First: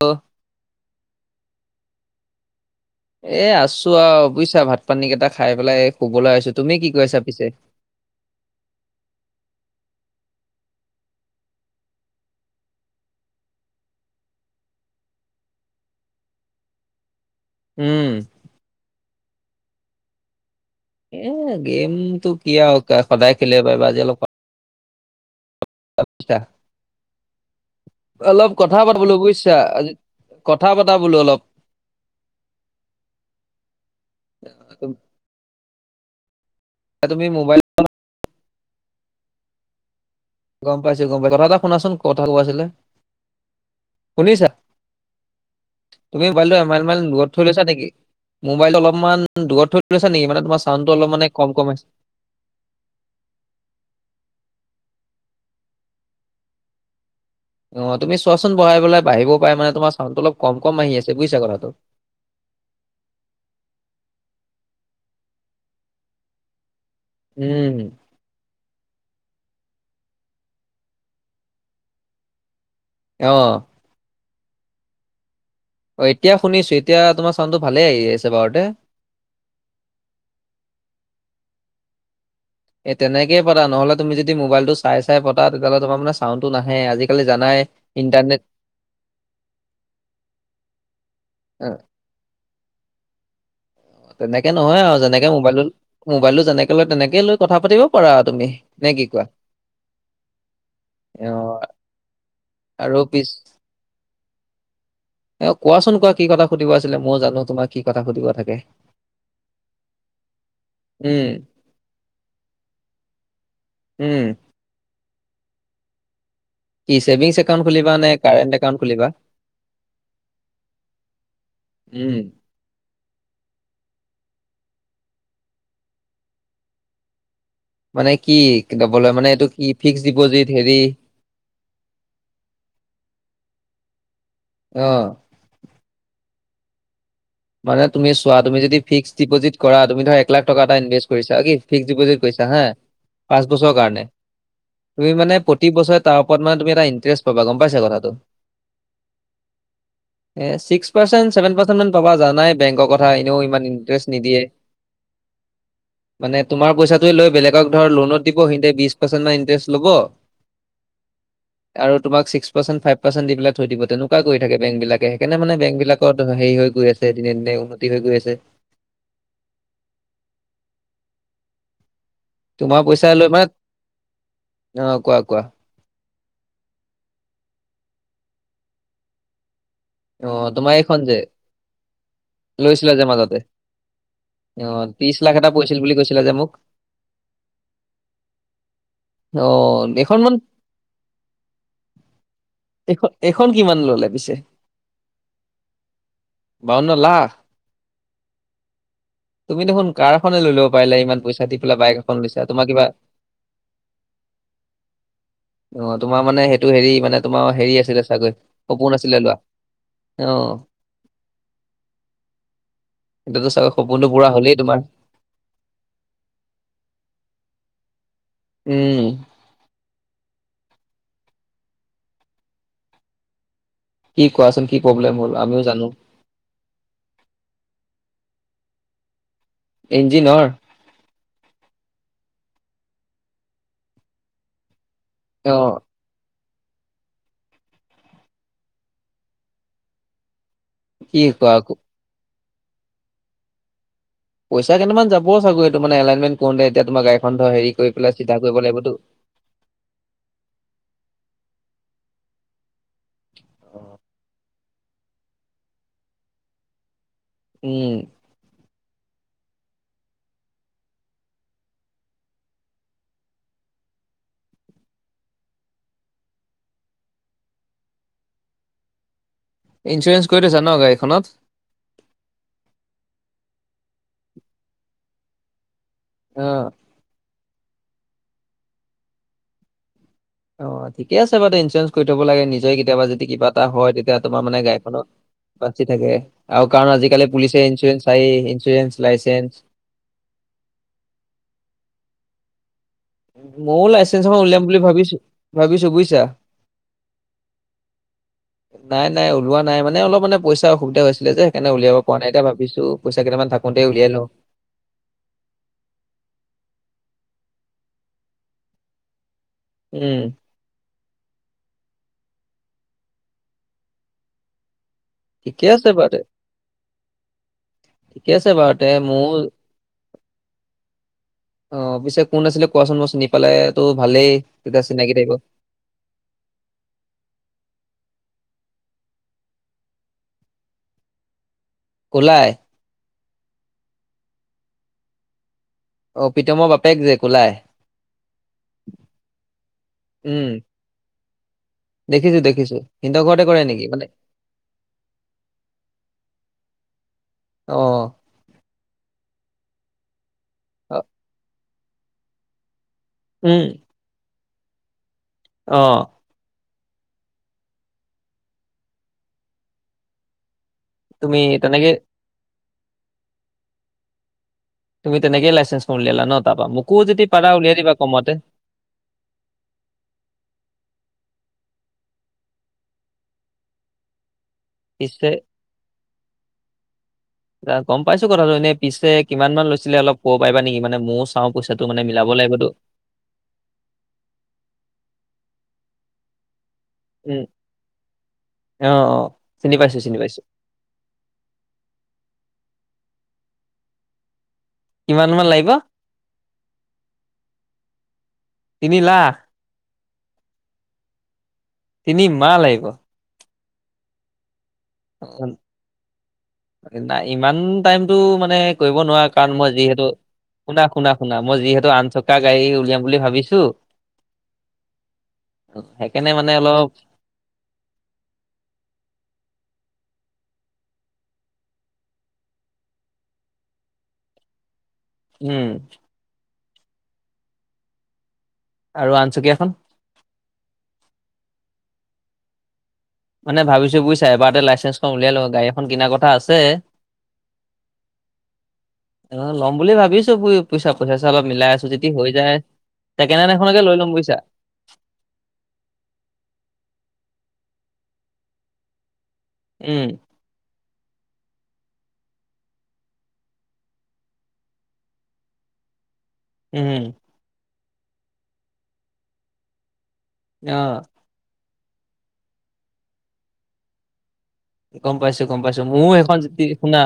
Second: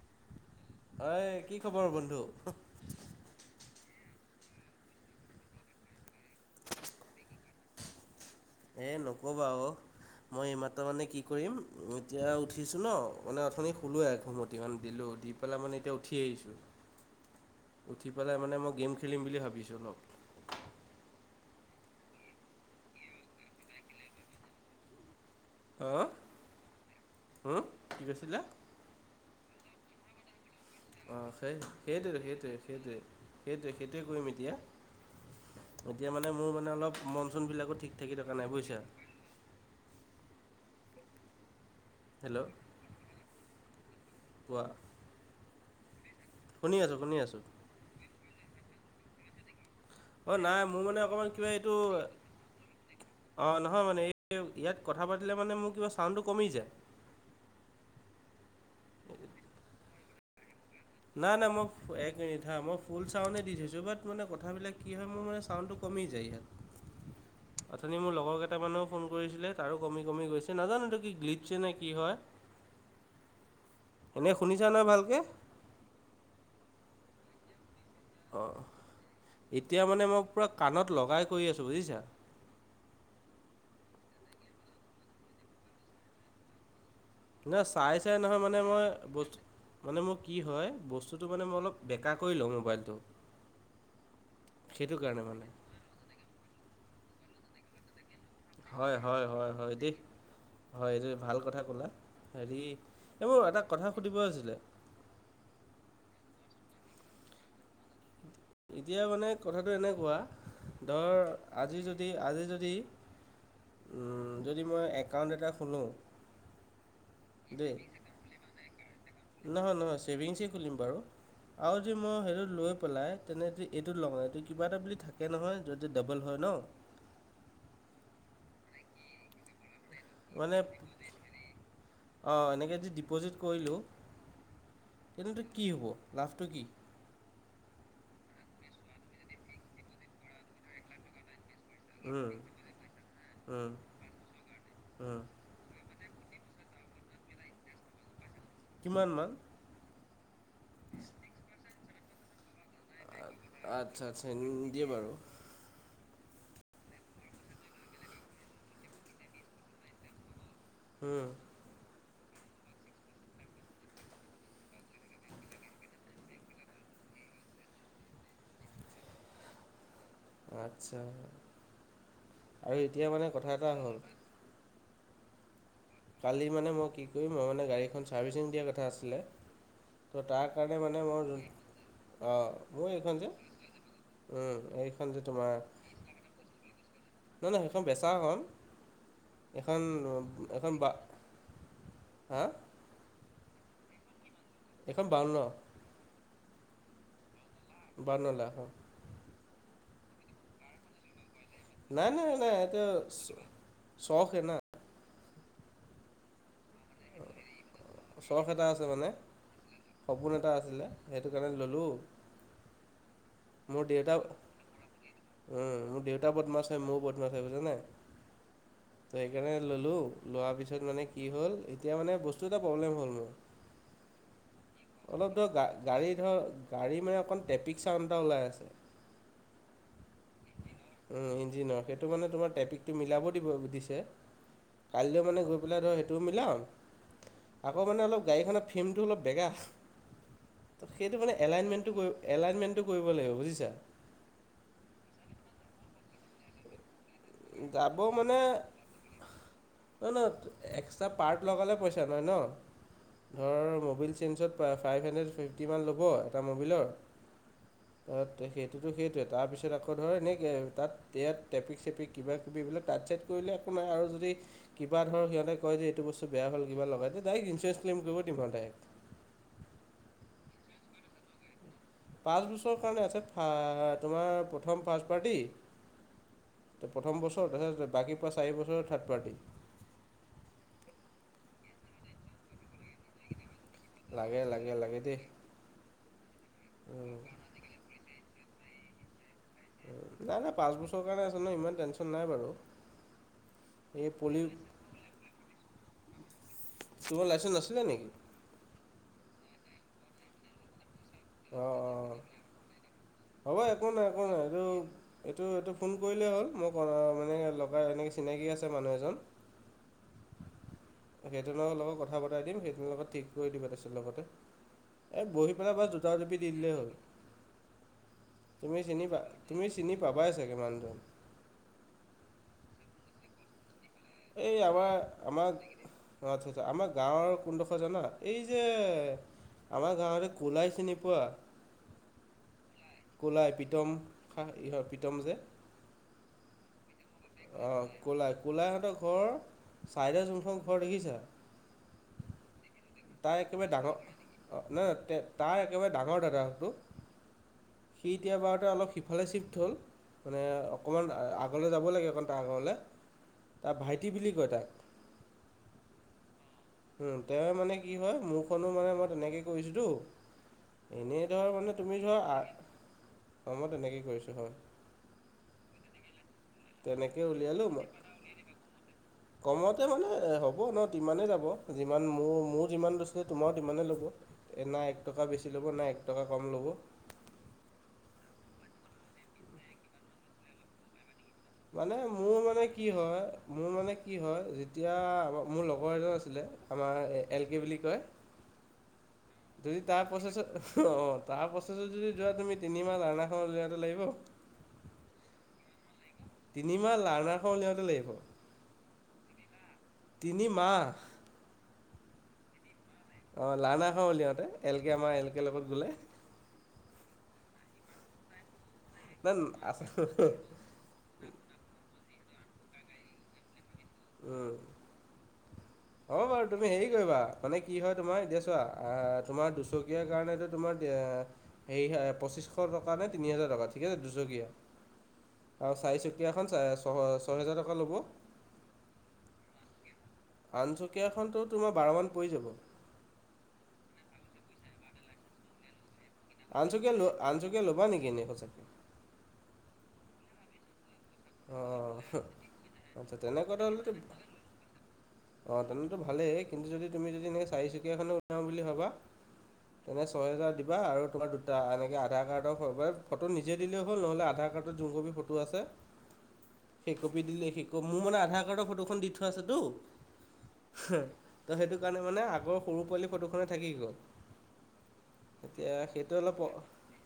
অ। ঐ কি খবৰ বন্ধু? এ আছো আও বুজিছা ভাত পানী কেইটা খাই পেলাই এই শুবলৈ আহিছো। তুমি কি কৰিছা পিছে? এ নক'বা অ। মই এইমাত্ৰ মানে কি কৰিম এতিয়া উঠিছোঁ ন মানে অথনি শুলোৱে এঘুমতি মানে দিলোঁ দি- পেলা মানে এয়া উঠি আহিছো। [inaudible] উঠি উম পেলাই মানে মই গেম খেলিম বুলি ভাবিছো অলপ। এ গেমটো কি আৰু সদায় খেলিব পাৰিবা আজি অলপ হা [unintelligible] হুম কি কৈছিলা অলপ কথা পাত বুলো বুইছা আজি কথা পাতা বোলো অ', অলপ সেই সেইটোৱে সেইটোৱে- সেইটোৱে- সেইটোৱে- সেইটোৱে কৰিম তুম- এতিয়া। এতিয়া মানে মোৰ মানে অলপ তুমি মন চন মোবাইল বিলাকো ঠিক থাকি থকা নাই বুইছা। গম পাইছো- গম পাইছো কথা এটা শুনাচোন কথা ক'ব হেল্ল' আছিলে, শুনিছা? কোৱা তুমি মোবাইলটো শুনি আছোঁ এমাইলাইল শুনি দূৰত আছোঁ থৈ লৈছা নেকি, মোবাইলটো অলপমান দূৰত থৈ লৈছা নেকি অ', মানে তোমাৰ নাই মোৰ চাউণ্ডটো মানে অলপ অকণমান কম কিবা কম এইটো আহিছে। অ', নহয় মানে এই ইয়াত কথা পাতিলে মানে মোৰ কিবা চাউণ্ডটো কমি যায়। অ', তুমি চোৱাচোন বহাই পেলাই বাহিবও পাৰে মানে তোমাৰ চাউণ্ডটো অলপ কম-কম আহি আছে। বুজিছা নাই-নাই মই কথাটো এক মিনিট হা, মই ফুল চাউনে দি থৈছো, বাট মানে কথাবিলাক কি হয় মোৰ মানে চাউনটো কমি যায় ইয়াত। [inaudible] অথনি মোৰ লগৰ কেইটামানেও ফোন কৰিছিলে তাৰো কমি- কমি গৈছে, নাজানো এইটো কি গ্লিটছে নে কি হয়। অ'। এনেই শুনিছা নহয় ভালকে। অ', এতিয়া শুনিছো এতিয়া তোমাৰ চাউণ্ডটো ভালে আহি আছে। বাৰুতে। অ', এতিয়া মানে মই পুৰা কাণত লগাই কৰি আছোঁ বুজিছা। এ তেনেকে পাতা নহ'লে তুমি যদি মোবাইলটো চাই চাই পতা তেতিয়াহ'লে তোমাৰ মানে চাউণ্ডটো নাহে। আজি নাই চাই চাই নহয় মানে মই বস্তু মানে মো কি হয়, বস্তুটো মানে মই অ, অলপ বে কা কৰি লওঁ মোবাইলটো। তেনেকে নহয় সেইটো আও কাৰণে যেনেকে মানে মোবাইলটো মোবাইলটো যেনেকে লয় তেনেকে লৈ কথা পাতিব পাৰা তুমি নে হয় কি কোৱা? হয় হয় হয় দেই হয়, এইটোৱে ভাল কথা অ', ক'লা। হেৰি আৰু এই পিছ মোৰ এটা কথা সুধিব আছিলে। এ কোৱাচোন কোৱা কি কথা সুধিব আছিলে। মই জানো তোমাক কি কথা সুধিব থাক এতিয়া মানে কথাটো এনেকুৱা ধৰ উম, আজি যদি আজি যদি উ উম, যদি মই একাউণ্ট এটা খোলো কি ছেভিংছ [unintelligible] একাউণ্ট দেই। খুলিবা নে কাৰেণ্ট একাউণ্ট খুলিবা? নহয়, নহয় ছেভিংছেই খুলিম বাৰু। আৰু যে উম, মই সেটোত লৈ পেলাই তেনে যদি এইটোত লগাও এইটো কিবা এটা বুলি থাকে নহয়, য'ত য'ত ডাবল হয় ন? মানে কি দবল হয় মানে এইটো কি? ফিক্স ডিপ'জিট মানে হেৰি অ, এনেকে যদি ডিপ'জিট কৰিলোঁ অ। এইটো [unintelligible] কি হ'ব লাভটো কি? মানে তুমি চোৱা, তুমি যদি ফিক্স ডিপজট কৰা, তুমি ধৰা এক লাখ টকা এটা ইনভেষ্ট কৰিছা অ কি ফিক্স ডিপজিট কৰিছা হা পাঁচ বছৰৰ কাৰণে। তুমি মানে প্ৰত প্ৰত্যিক বছৰে তাৰ ওপৰত মানে তুমি এটা ইণ্টাৰেষ্ট পাবা। গম পাইছা কথাটো? কিমান মান? এ ছিক্স পাৰ্চেন্ট, ছেভেন পাৰ্চেন্ট মান পাবা। জানাই বেংকৰ কথা এনেও ইমান আচ্ছা ইণ্টাৰেষ্ট আচ্ছা নিদিয়ে। বাৰু মানে তোমাৰ পইচাটোৱে লৈ বেলেগক ধৰ লোনত দিব। সিনতে বিছ পাৰ্চেন্ট মান ইন্টাৰেষ্ট ল'ব। [inaudible] উম। আৰু তোমাক ছিক্স পাৰ্চেণ্ট, ফাইভ পাৰ্চেণ্ট দি পেলাই থৈ দিব। তেনেকুৱা কৰি থাকে বেংবিলাকে। সেইকাৰণে মানে বেংকবিলাকত সেই হৈ গৈ আছে দিনে দিনে উন্নতি হৈ গৈ আছে। আচ্ছা আৰু তোমাৰ পইচা এতিয়া লৈ মানে কথা এটা হ'ল। অ কোৱা, কোৱা। কালি মানে মই কি কৰিম, মই মানে গাড়ীখন চাৰ্ভিচিং দিয়াৰ কথা আছিলে। ত' অ তাৰ তোমাৰ কাৰণে এইখন মানে যে মোৰ যোন অ মোৰ লৈছিলা এইখন যে মাজতে উম অ', ত্ৰিশ এইখন যে লাখ এটা তোমাৰ পৰিছিল বুলি কৈছিলা যে মোক। নহয় নহয় সেইখন বেচা খন, এখন অ', এইখন মান উম খন বা হাঁ? এইখ এইখন কিমান ল'লে পিছে? এইখন বাৱন্ন। বাৱন্ন লাখ? বাৱন্ন লাখ অ। তুমি দেখুন কাৰখনে লৈ ল'ব পাৰিলা ইমান পইচা দি পেলাই বাইক নাই এখন নাই লৈছা। নাই তোমাৰ এইটো কিবা? চখে না অ তোমাৰ মানে সেইটো হেৰী মানে তোমাৰ হেৰী আছিলে চাগৈ চখ এটা আছে সপোন মানে আছিলে লোৱা। সপোন এটা অ', আছিলে সেইটো কাৰণে ল'লো। এতিয়াটো চাগে সপোনটো পুৰা হ'লেই তোমাৰ? উম, মোৰ দেউতা বদমাছ হয় ময়ো বদমাছ হয় বুজিছ নাই? উম। সেইকাৰণে ল'লো লোৱা পিছত মানে কি হ'ল, এতিয়া মানে বস্তু এটা প্ৰব্লেম হ'ল মোৰ। কি কোৱাচোন কি প্ৰব্লেম অলপ হ'ল ধৰ গা আমিও জানো? গাড়ী ধৰ গাড়ী মানে অকণ ট্ৰেপিক ছাউণ্ড এটা ওলাই আছে। ইঞ্জিনৰ? উম ইঞ্জিনৰ। সেইটো মানে তোমাৰ ট্ৰেপিকটো মিলাব দিব দিছে। কাইলৈৰ মানে গৈ অ', পেলাই ধৰ সেইটোও মিলাম, আকৌ মানে অলপ গাড়ীখনৰ ফেমটো অলপ বেকা, ত' কি সেইটো মানে কোৱা আকৌ। এলাইনমেণ্টটো ক এলাইনমেণ্টটো কৰিব লাগিব বুজিছা। পইচা কেইটামান যাব চাগৈ এইটো মানে এলাইনমেণ্ট কৰোঁতে এতিয়া তোমাৰ গাড়ীখন ধৰ হেৰী কৰি যাব পেলাই মানে চিধা কৰিব লাগিব টো। নহয় নহয় এক্সট্ৰা পাৰ্ট লগালে পইচা লয় ন? ধৰ ম'বিল চেঞ্জত ফাইভ হাণ্ড্ৰেড ফিফ্টি মান ল'ব এটা ম'বিলৰ। উম। তাত সেইটোতো সেইটোৱে তাৰপিছত আকৌ ধৰ এনেই কে তাত ইয়াত ট্ৰেপিক চেপিক কিবা কিবি এইবিলাক টাইত চাইত কৰিলে একো নাই আৰু যদি কিবা ধৰ সিহঁতে কয় যে এইটো বস্তু বেয়া হ'ল কিবা লগাই দে ডায়েক ইঞ্চুৰেঞ্চ ক্লেম কৰিব দিম আৱ ডায়েক। ইঞ্চুৰেঞ্চ কৰি থৈছা ন গাড়ীখনত? পাঁচ বছৰৰ কাৰণে আছে ফা তোমাৰ প্ৰথম ফাৰ্ষ্ট পাৰ্টি অঁ। প্ৰথম বছৰ তাৰপিছত বাকী পুৰা চাৰি বছৰ থাৰ্দ পাৰ্টি। অ ঠিকে আছে বাৰুতে ইঞ্চুৰেঞ্চ কৰি থব লাগে। নিজে কেতিয়াবা যদি কিবা এটা হয় তেতিয়া তোমাৰ লাগে মানে লাগে লাগে গাড়ীখনৰ দেই বাচি থাকে আৰু কাৰণ আজিকালি পুলিচে ইঞ্চুৰেঞ্চ চায়েই, ইঞ্চুৰেঞ্চ লাইচেঞ্চ। উম, নাই নাই পাঁচ বছৰৰ কাৰণে আছে নহয় ইমান টেনচন নাই বাৰু। মও এই লাইচেঞ্চ এখন পলি উলিয়াম বুলি ভাবিছোঁ ভাবিছোঁ বুয়িছা। তোমাৰ লাইচেঞ্চ নাছিলে নেকি? নাই নাই ওলোৱা নাই মানে অলপ মানে পইচা অসুবিধা হৈছিলে যে অঁ সেইকাৰণে উলিয়াব অঁ পৰা নাই। এতিয়া ভাবিছোঁ হ'ব একো নাই একো নাই এইটো এইটো এইটো ফোন কৰিলেই হ'ল। মই মানে লগাই এনেকৈ চিনাকি আছে মানুহ এজন। উম। সেইটো লগৰ লগত কথা পতাই দিম, সেইটো লগত ঠিক কৰি দিব তাৰপিছত লগতে এই বহি ঠিকে পেলাই বছ আছে বাৰু দুটা তে টোপি দি দিলেই হ'ল। ঠিকে আছে বাৰু তুমি তে চিনি পা মোৰ তুমি চিনি পাবাই চাগে মানুহজন। অ পিছে কোন আছিলে কোৱাচোন? মই চিনি পালে তো ভালেই তেতিয়া চিনাকি থাকিব। অঁ আতচ্ছা আতচ্ছা আমাৰ গাঁৱৰ কোনডোখৰ জানা? এই যে আমাৰ গাঁৱৰ যে কোলাই চিনি পোৱা? কোলাই? কলাই প্ৰীতম বাহ ইহ প্ৰীতম যে অ প্ৰীতমৰ বাপেক যে কোলাই অ কলাই, কলাইহঁতক ৰ চাইদে উম যোনখন‌ ঘৰ দেখিছা দেখিছো, দেখিছো। সিনতৰ ঘৰতে কৰে নেকি মানে? অ নাই ত তাৰ একেবাৰে ডাঙৰ দাদাকটো অ। সি এতিয়া বাওতে অলপ সিফালে চিফ্ট হ'ল। মানে অ, অকমান আগলৈ যাব লাগে অকন তাৰ আগৰলে। উম তাৰ ভাইটি বুলি কয় তাক। অ। উম তেওঁ মানে কি হয় মোৰখনো মানে মই তেনেকে কৰিছোতো। এনেই তুমি ধৰা মানে তেনেকে তুমি ধৰা, আ মই তেনেকে কৰিছো হয়। তুমি তেনেকে লাইচেন্সখন উলিয়ালা ন তাৰ পৰা? মোকো তেনেকৈ যদি পাৰা উলিয়ালোঁ উলিয়াই মই দিবা কমতে। কমতে মানে হ'ব ন, তিমানে যাব যিমান মোৰ মোৰ যিমান দছিলে তোমাৰো সিমানে ল'ব। এ, ‌না এক পিছে টকা বেছি ল'ব নাএক টকা কম ল'ব। এ গম পাইছো কথাটো। এনে পিছে কিমান মান লৈছিলে অলপ ক'ব পাৰিবা নেকি? মানে মোচ মানে, মোৰ মানে কি হয় মোৰ মানে কি হয়, যেতিয়া মোৰ লগৰ এজন আছিলে। আমাৰ উম এল কে বুলি কয়। অ অ চিনি যদি পাইছো তাক চিনি পাইছো [unintelligible] তাৰ প্ৰচেছত যদি যোৱা তুমি তিনিমাহ লাৰ্নাখন উলিয়াওতে লাগিব। কিমান মান লাগিব? তিনিমাহ লাৰ্ণাৰখন উলিয়াওঁতে লাগিব। তিনি লাখ? তিনি মাহ। তিনি মাহ লাগিব? অ লাৰ্নাৰখন ওলিয়াওতে এল কে আমাৰ এল কে লগত গলে। নাই ইমান টাইম‌টো মানে কৰিব না নোৱাৰা কাৰণ মই আছে। যিহেতু শুনা, শুনা, শুনা, মই যিহেতু আঠ চকা গাড়ী উলিয়াম বুলি ভাবিছো। উম। হ'ব সেইকাৰণে বাৰু মানে তুমি হেৰি অলপ কৰিবা মানে কি হয় তোমাৰ, এতিয়া চোৱা। আ তোমাৰ দুচকীয়াৰ কাৰণেটো তোমাৰ এ হেৰি হয় পঁচিছশ টকা নে তিনি হেজাৰ টকা ঠিক আছে দুচকীয়া। উম আৰু চাৰিচকীয়াখন চাৰে ছয় ছয়হেজাৰ টকা ল'ব। আৰু আঠ চকীয়াখন? আঠ চকীয়াখনতো তোমাৰ বাৰমান পৰি যাব। মানে ভাবিছো বুইছা এবাৰতে লাইচেঞ্চখন উলিয়াই লও গাড়ী এখন কিনা আগত। আনচকীয়া-আনচকীয়া ল'বা নেকি এনেই সঁচাকে? আ ল'ম বুলি ভাবিছো [unintelligible] বুইছা পইচা-চইচা অলপ মিলাই আছো অঁ যদি হৈ যায়, আচ্ছা চেকেন্ডহেন এখনকে লৈ ল'ম বুইছা। অ তেনেহলেটো ভালেই। কিন্তু যদি তুমি যদি এনেকে চাৰিচকীয়াখনো উলিয়াও বুলি ভাবা তেনে উম ছয় হেজাৰ দিবা আৰু তোমাৰ দুটা এনেকে আধাৰ কাৰ্ডৰ ফ ফটো নিজে দিলেও হ'ল, নহ'লে আধাৰ কাৰ্ডত যোন কপি ফটো আছে সেই উম কপি দিলে, সেই কপি, মোৰ মানে আধাৰ কাৰ্ডৰ ফটোখন দি থৈ আছেতো। অ ত' সেইটো কাৰণে মানে আগৰ সৰু পোৱালি ফটোখনে থাকি গ'ল। গম পাইছো, গম এতিয়া পাইছো। মোৰো সেইটো সেইখন অলপ যদি শুনা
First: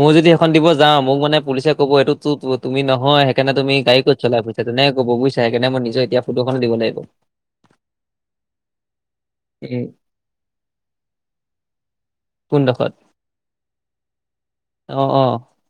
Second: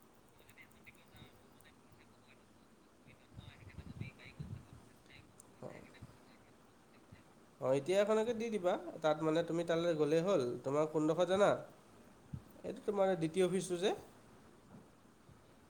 মও যদি সেইখন দিব যাওঁ মোক মানে পুলিচে ক'ব এইটো তো তুমি নহয়, সেইকাৰণে তুমি গাড়ী ক'ত চলাই ফুৰিছা তেনেকে ক'ব বুইছা। সেইকাৰণে মই নিজৰ এতিয়া ফটোখনে দিব লাগিব। অ, এতিয়া এখনকে দি দিবা, তাত মানে তুমি উম তালৈ গ'লেই হ'ল, তোমাৰ কোনডখৰ জানা? এইটো কোনডোখৰত তোমাৰ দ্বিতীয় অফিচটো যে অ, অ।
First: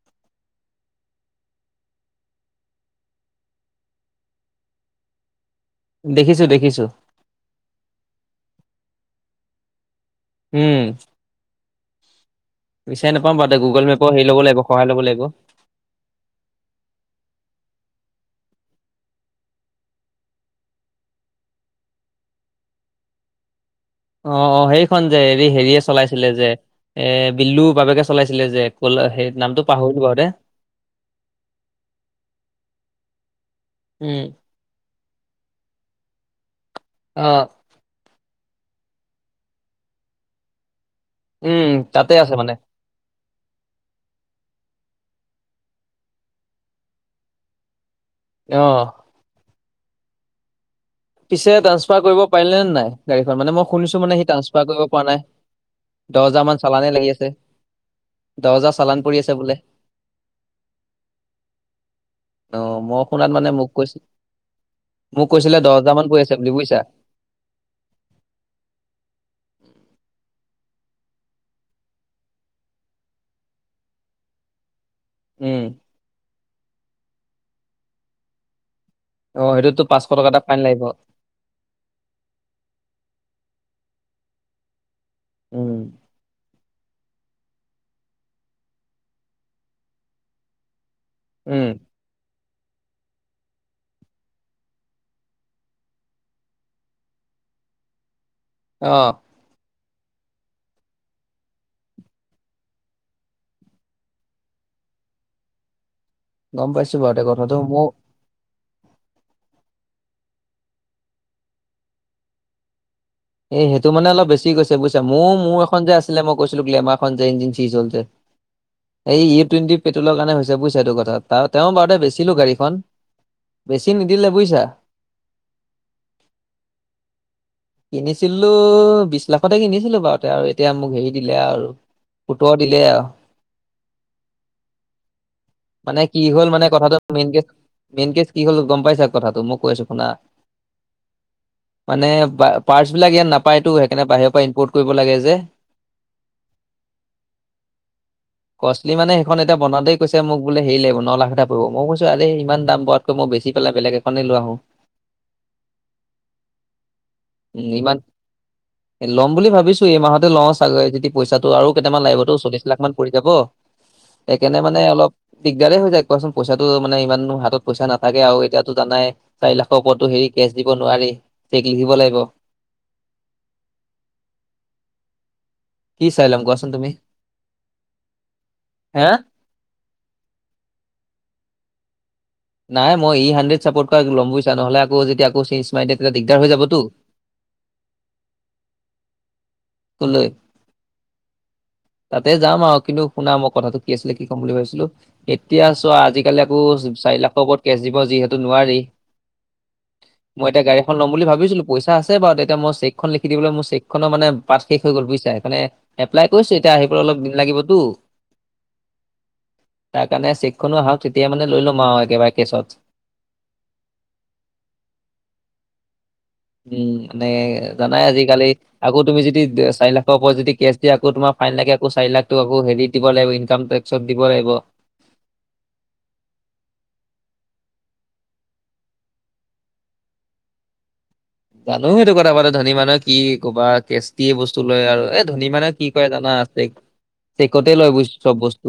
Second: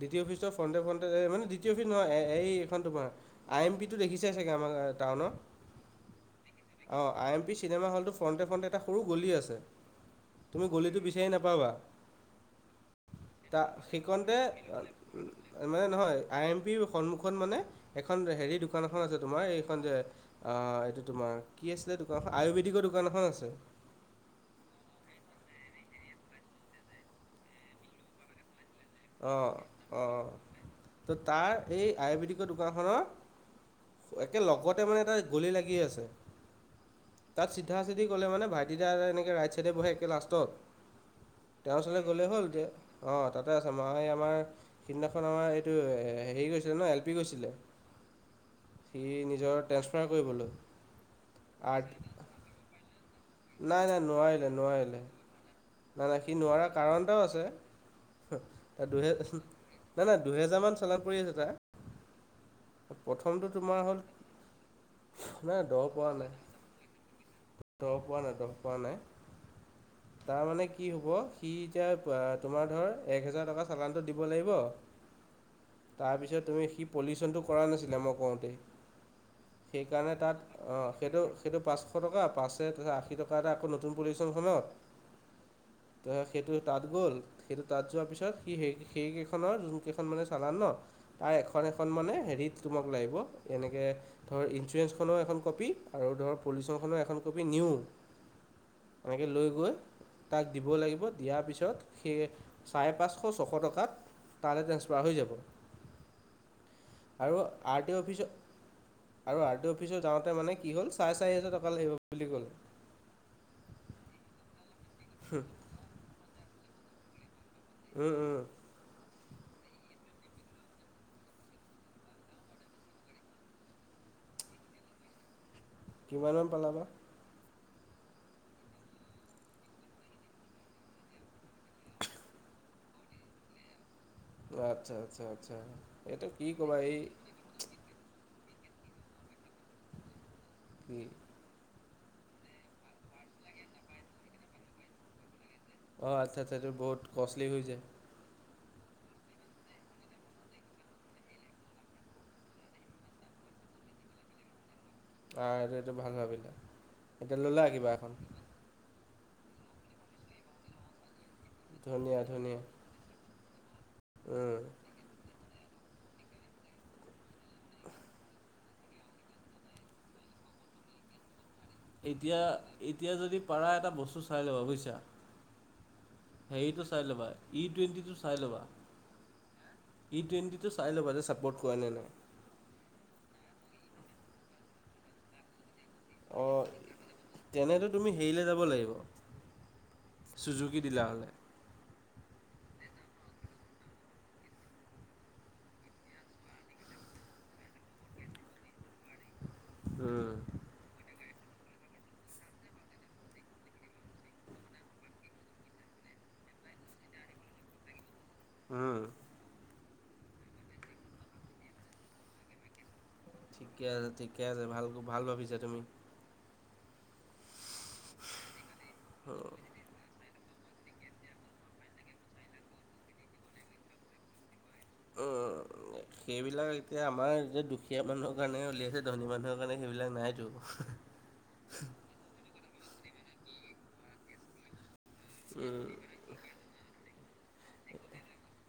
দিতি অফিছটোৰ ফ্ৰণ্টে-ফ্ৰণ্টে যে মানে দিতি অফিচ নহয়, এ এইখন তোমাৰ আই এম পি টো দেখিছাই চাগে আমাৰ টাউনৰ? দেখিছো-দেখিছো। অ, আই এম পি চিনেমা হল্টো ফৰন্টে-ফৰন্টে এটা গলি আছে, তুমি উম গলিটো বিচাৰি নাপাবা, বিচাৰি নাপাম বাৰু তা'ত গুগল মেপৰ হেৰি সেইখনতে ল'ব লাগিব সহায় ল'ব লাগিব মানে নহয়, আই এম পিৰ সন্মুখত মানে এখন হেৰি দোকান এখন আছে তোমাৰ এইখন যে অ, এইটো তোমাৰ কি আছিলে দোকানখন আয়ুৰ্বেদিকৰ দোকান এখন আছিলে। অ', অ', সেইখন যে হেৰি-হেৰিয়ে চলাইছিলে যে এ বিল্লুৰ বাবেকে চলাইছিলে যে। কল সেই নামটো অ', পাহৰিলো বাৰু দে অ', ত' তাৰ এই আয়ুৰ্বেদিকৰ দোকানখনৰ উম একে লগতে মানে এটা গলি লাগি আছে, অ তা'ত চিধা-চিধি গ'লে মানে ভাইটিতা এনেকৈ ৰাইটাচাইডে বহে একে লাষ্টত উম তেওৰ ওচৰলৈ তাতে গ'লেই আছে হ'ল। মানে যে অ, তাত আছে। মই এই আমাৰ সেইদিনাখন আমাৰ এইটো হেৰি গৈছিলে ন এল পি গৈছিলে। অ', সি নিজৰ ট্ৰেন্সফাৰ কৰিবলৈ। পিছে আৰ্ট ট্ৰানস্ফাৰ কৰিব পাৰিলে নে নাই? গাড়ীখন মানে মই নাই নাই শুনিছো মানে সি নোৱাৰিলে ট্ৰানফাৰ কৰিব নোৱাৰিলে। পৰা নাই। নাই নাই দ'হ সি হাজাৰ মান নোৱাৰা চালানে কাৰণ লাগি এটাও আছে। দ'হ হাজাৰ তাৰ চালানে দুহে পৰি আছে বোলে। নাই, নাই দুহেজাৰ মান চালান পৰি আছে অ তাৰ। মই শুনাত মানে প্ৰথমটো মোক তোমাৰ হ'ল কৈছিল মোক কৈছিলে নাই দহ হাজাৰ মান পোৱা পৰি আছে বুলি বুজিছা নাই-দহ পোৱা নাই-দহ পোৱা নাই। তাৰমানে কি হ'ব সি এতিয়া তোমাৰ ধৰ এক হেজাৰ টকা চালানটো দিব লাগিব। উম, তাৰপিছত তুমি সি পলিউচনটো কৰা নাছিলা মই কওতে। অ সেইটোতো পাঁচশ সেইকাৰণে টকা এটা তাত ফাইন আ লাগিব সেইটো সেইটো পাছ এশ টকা পাছে আশী টকা এটা আকৌ নতুন পলিউচনৰ সময়ত। উম, ত'সেইটো তা'ত গ'ল। সেইটো তাত যোৱাৰ পিছত সি সেই-সেইকেইখনৰ যোন কেইখন মানে চালান ন তাৰ উম এখন-এখন মানে হেৰিত তোমাক লাগিব এনেকে ধৰ ইঞ্চুৰেঞ্চ খনৰ এখন কপি আৰু ধৰ পুলিচৰ খনৰো এখন কপি নিউ। [inaudible] এনেকে লৈ গৈ তাক দিব লাগিব। দিয়াৰ পিছত সেই চাৰে-পাঁচশ, ছশ টকাত তালৈ ট্ৰেন্সফাৰ হৈ যাব। গম পাইছো বাৰু, এতিয়া কথাটো মো অফিছ আৰু আৰ টি অফিচত যাওতে মানে কি হ'ল চাৰে চাৰি হাজাৰ টকা লাগিব বুলি ক'লে। এই সেইটো মানে অলপ বেছি গৈছে বুজিছা? মোৰ মোৰ এখন যে আছিলে মই কৈছিলো কি আমাক খন যে ইনজিন চিচ জলতে। উম উম এই ই টুৱেণ্টি পেট্ৰলৰ কাৰণে হৈছে বুজিছা এইটো কথা? তাৰ তেওঁ বাৰু দে বেছিলো গাড়ীখন। বেছি নিদিলে বুজিছা? কিমান মান পালাবা? কিনিছিলো বিশ লাখতে কিনিছিলো, বাৰুতে আৰু এতিয়া মোক হেৰি দিলে আৰু সোতৰত দিলে আও। আচ্ছা-আচ্ছা-আচ্ছা, মানে এইটো কি হ'ল মানে ক'লা কথাটো এই মেইন কেছ মেইন কেছ কি হ'ল গম পাইছা, কথাটো মই কৈ আছো শুনা কি মানে পা পাৰ্টছবিলাক ইয়াত নাপায়তো, সেইকাৰনে বাহিৰৰ পৰা ইম্পৰ্ট কৰিব লাগে যে। অ, আচ্ছা-আচ্ছা এইটো বহুত কষ্টলি হৈ যায়। [inaudible] কষ্টলি মানে সেইখন এতিয়া বনাওতেই কৈছে মোক বোলে হেৰি লাগিব ন লাখ এটা পৰিব মই কৈছো আৰে ইমান দাম বত ত, মই বেছি পেলাই বেলেগ এখনে লৈ আহো। অ, এইটো এইটো ভাল ভাবিলে। তিনি মান ল'ম বুলি ভাবিছোঁ এই মাহতে লওঁ চাগে যদি পইচাটো আৰু কেইটামান ধুনীয়া লাগিবতো ধুনীয়া চল্লিছ লাখ মান পৰি যাব, সেইকাৰেণে উম মানে অলপ দিগদাৰে হৈ যায় কোৱাচোন পইচাটো মানে ইমান হাতত পইচা নাথাকে আৰু এতিয়াটো জানাই। চাৰি লাখৰ ওপৰতো হেৰি কেছ দিব নোৱাৰি। চেক লিখিব লাগিব এতিয়া এতিয়া যদি পাৰা এটা বস্তু চাই ল'বা বুজিছা? কি চাই ল'ম কোৱাচোন হেৰিটো তুমি চাই ল'বা ই টুৱেণ্টিটো চাই ল'বা। হা? ই টুৱেণ্টিটো চাই ল'বা যে ছাপৰ্ট কৰা নে নাই? নাই মই ই হাণ্ড্ৰেড চাপৰ্ট কৰা লম বুজিছা নহলে আকৌ যেতিয়া আকৌ চেইনজ মাৰে তেতিয়া দিগদাৰ হৈ অঁ যাবতো। তেনেতো তুমি হেৰিলৈ যাব লাগিব, তোলৈ। চুযুকি ডিলাৰ হলে। তাতে যাম আৰু কিন্তু শুনা মই কথাটো কি আছিলে কি ক'ম বুলি ভাবিছিলো? এতিয়া চোৱা আজিকালি আকৌ চাৰি লাখৰ ওপৰত কেচ দিব যিহেতু নোৱাৰি। উম মই এতিয়া গাড়ীখন ল'ম বুলি ভাবিছিলো? পইচা আছে বাৰু তেতিয়া মই চেকখন লিখি দিবলৈ মোৰ চেকখনৰ মানে পাষ্ট শেষ হৈ গ'ল বুজিছা সেইফালে এপ্লাই কৰিছো এতিয়া আহি পেলাই অলপ দিন লাগিবতো। উম। তাৰকাৰণে চেকখনো আহক তেতিয়া মানে লৈ ল'ম আৰু একেবাৰে কেছত। ঠিকে আছে ঠিকে আছে ভাল ভাল ভাবিছা তুমি। উম মানে জানাই আজিকালি আকৌ তুমি যদি চাৰি লাখৰ ওপৰত যদি কেচ যদি আকৌ তোমাৰ ফাইন লাগে আকৌ চাৰি লাখ টকা গল হেৰি দিব লাগিব ইনকাম টেক্সত দিব লাগিব। উম। সেইবিলাক এতিয়া আমাৰ যেতিয়া দুখীয়া মানুহৰ কাৰণে উলিয়াইছে ধনী মানুহৰ কাৰণে সেইবিলাক নাইতো হুহ। জানো সেইটো কথা পাতো ধনী মানুহে কি ক'বা কেষ্টি কি বস্তু লয় আৰু এ ধনী মানে উম কি কৰে জানা ছেক ছেকতে লয় চব বস্তু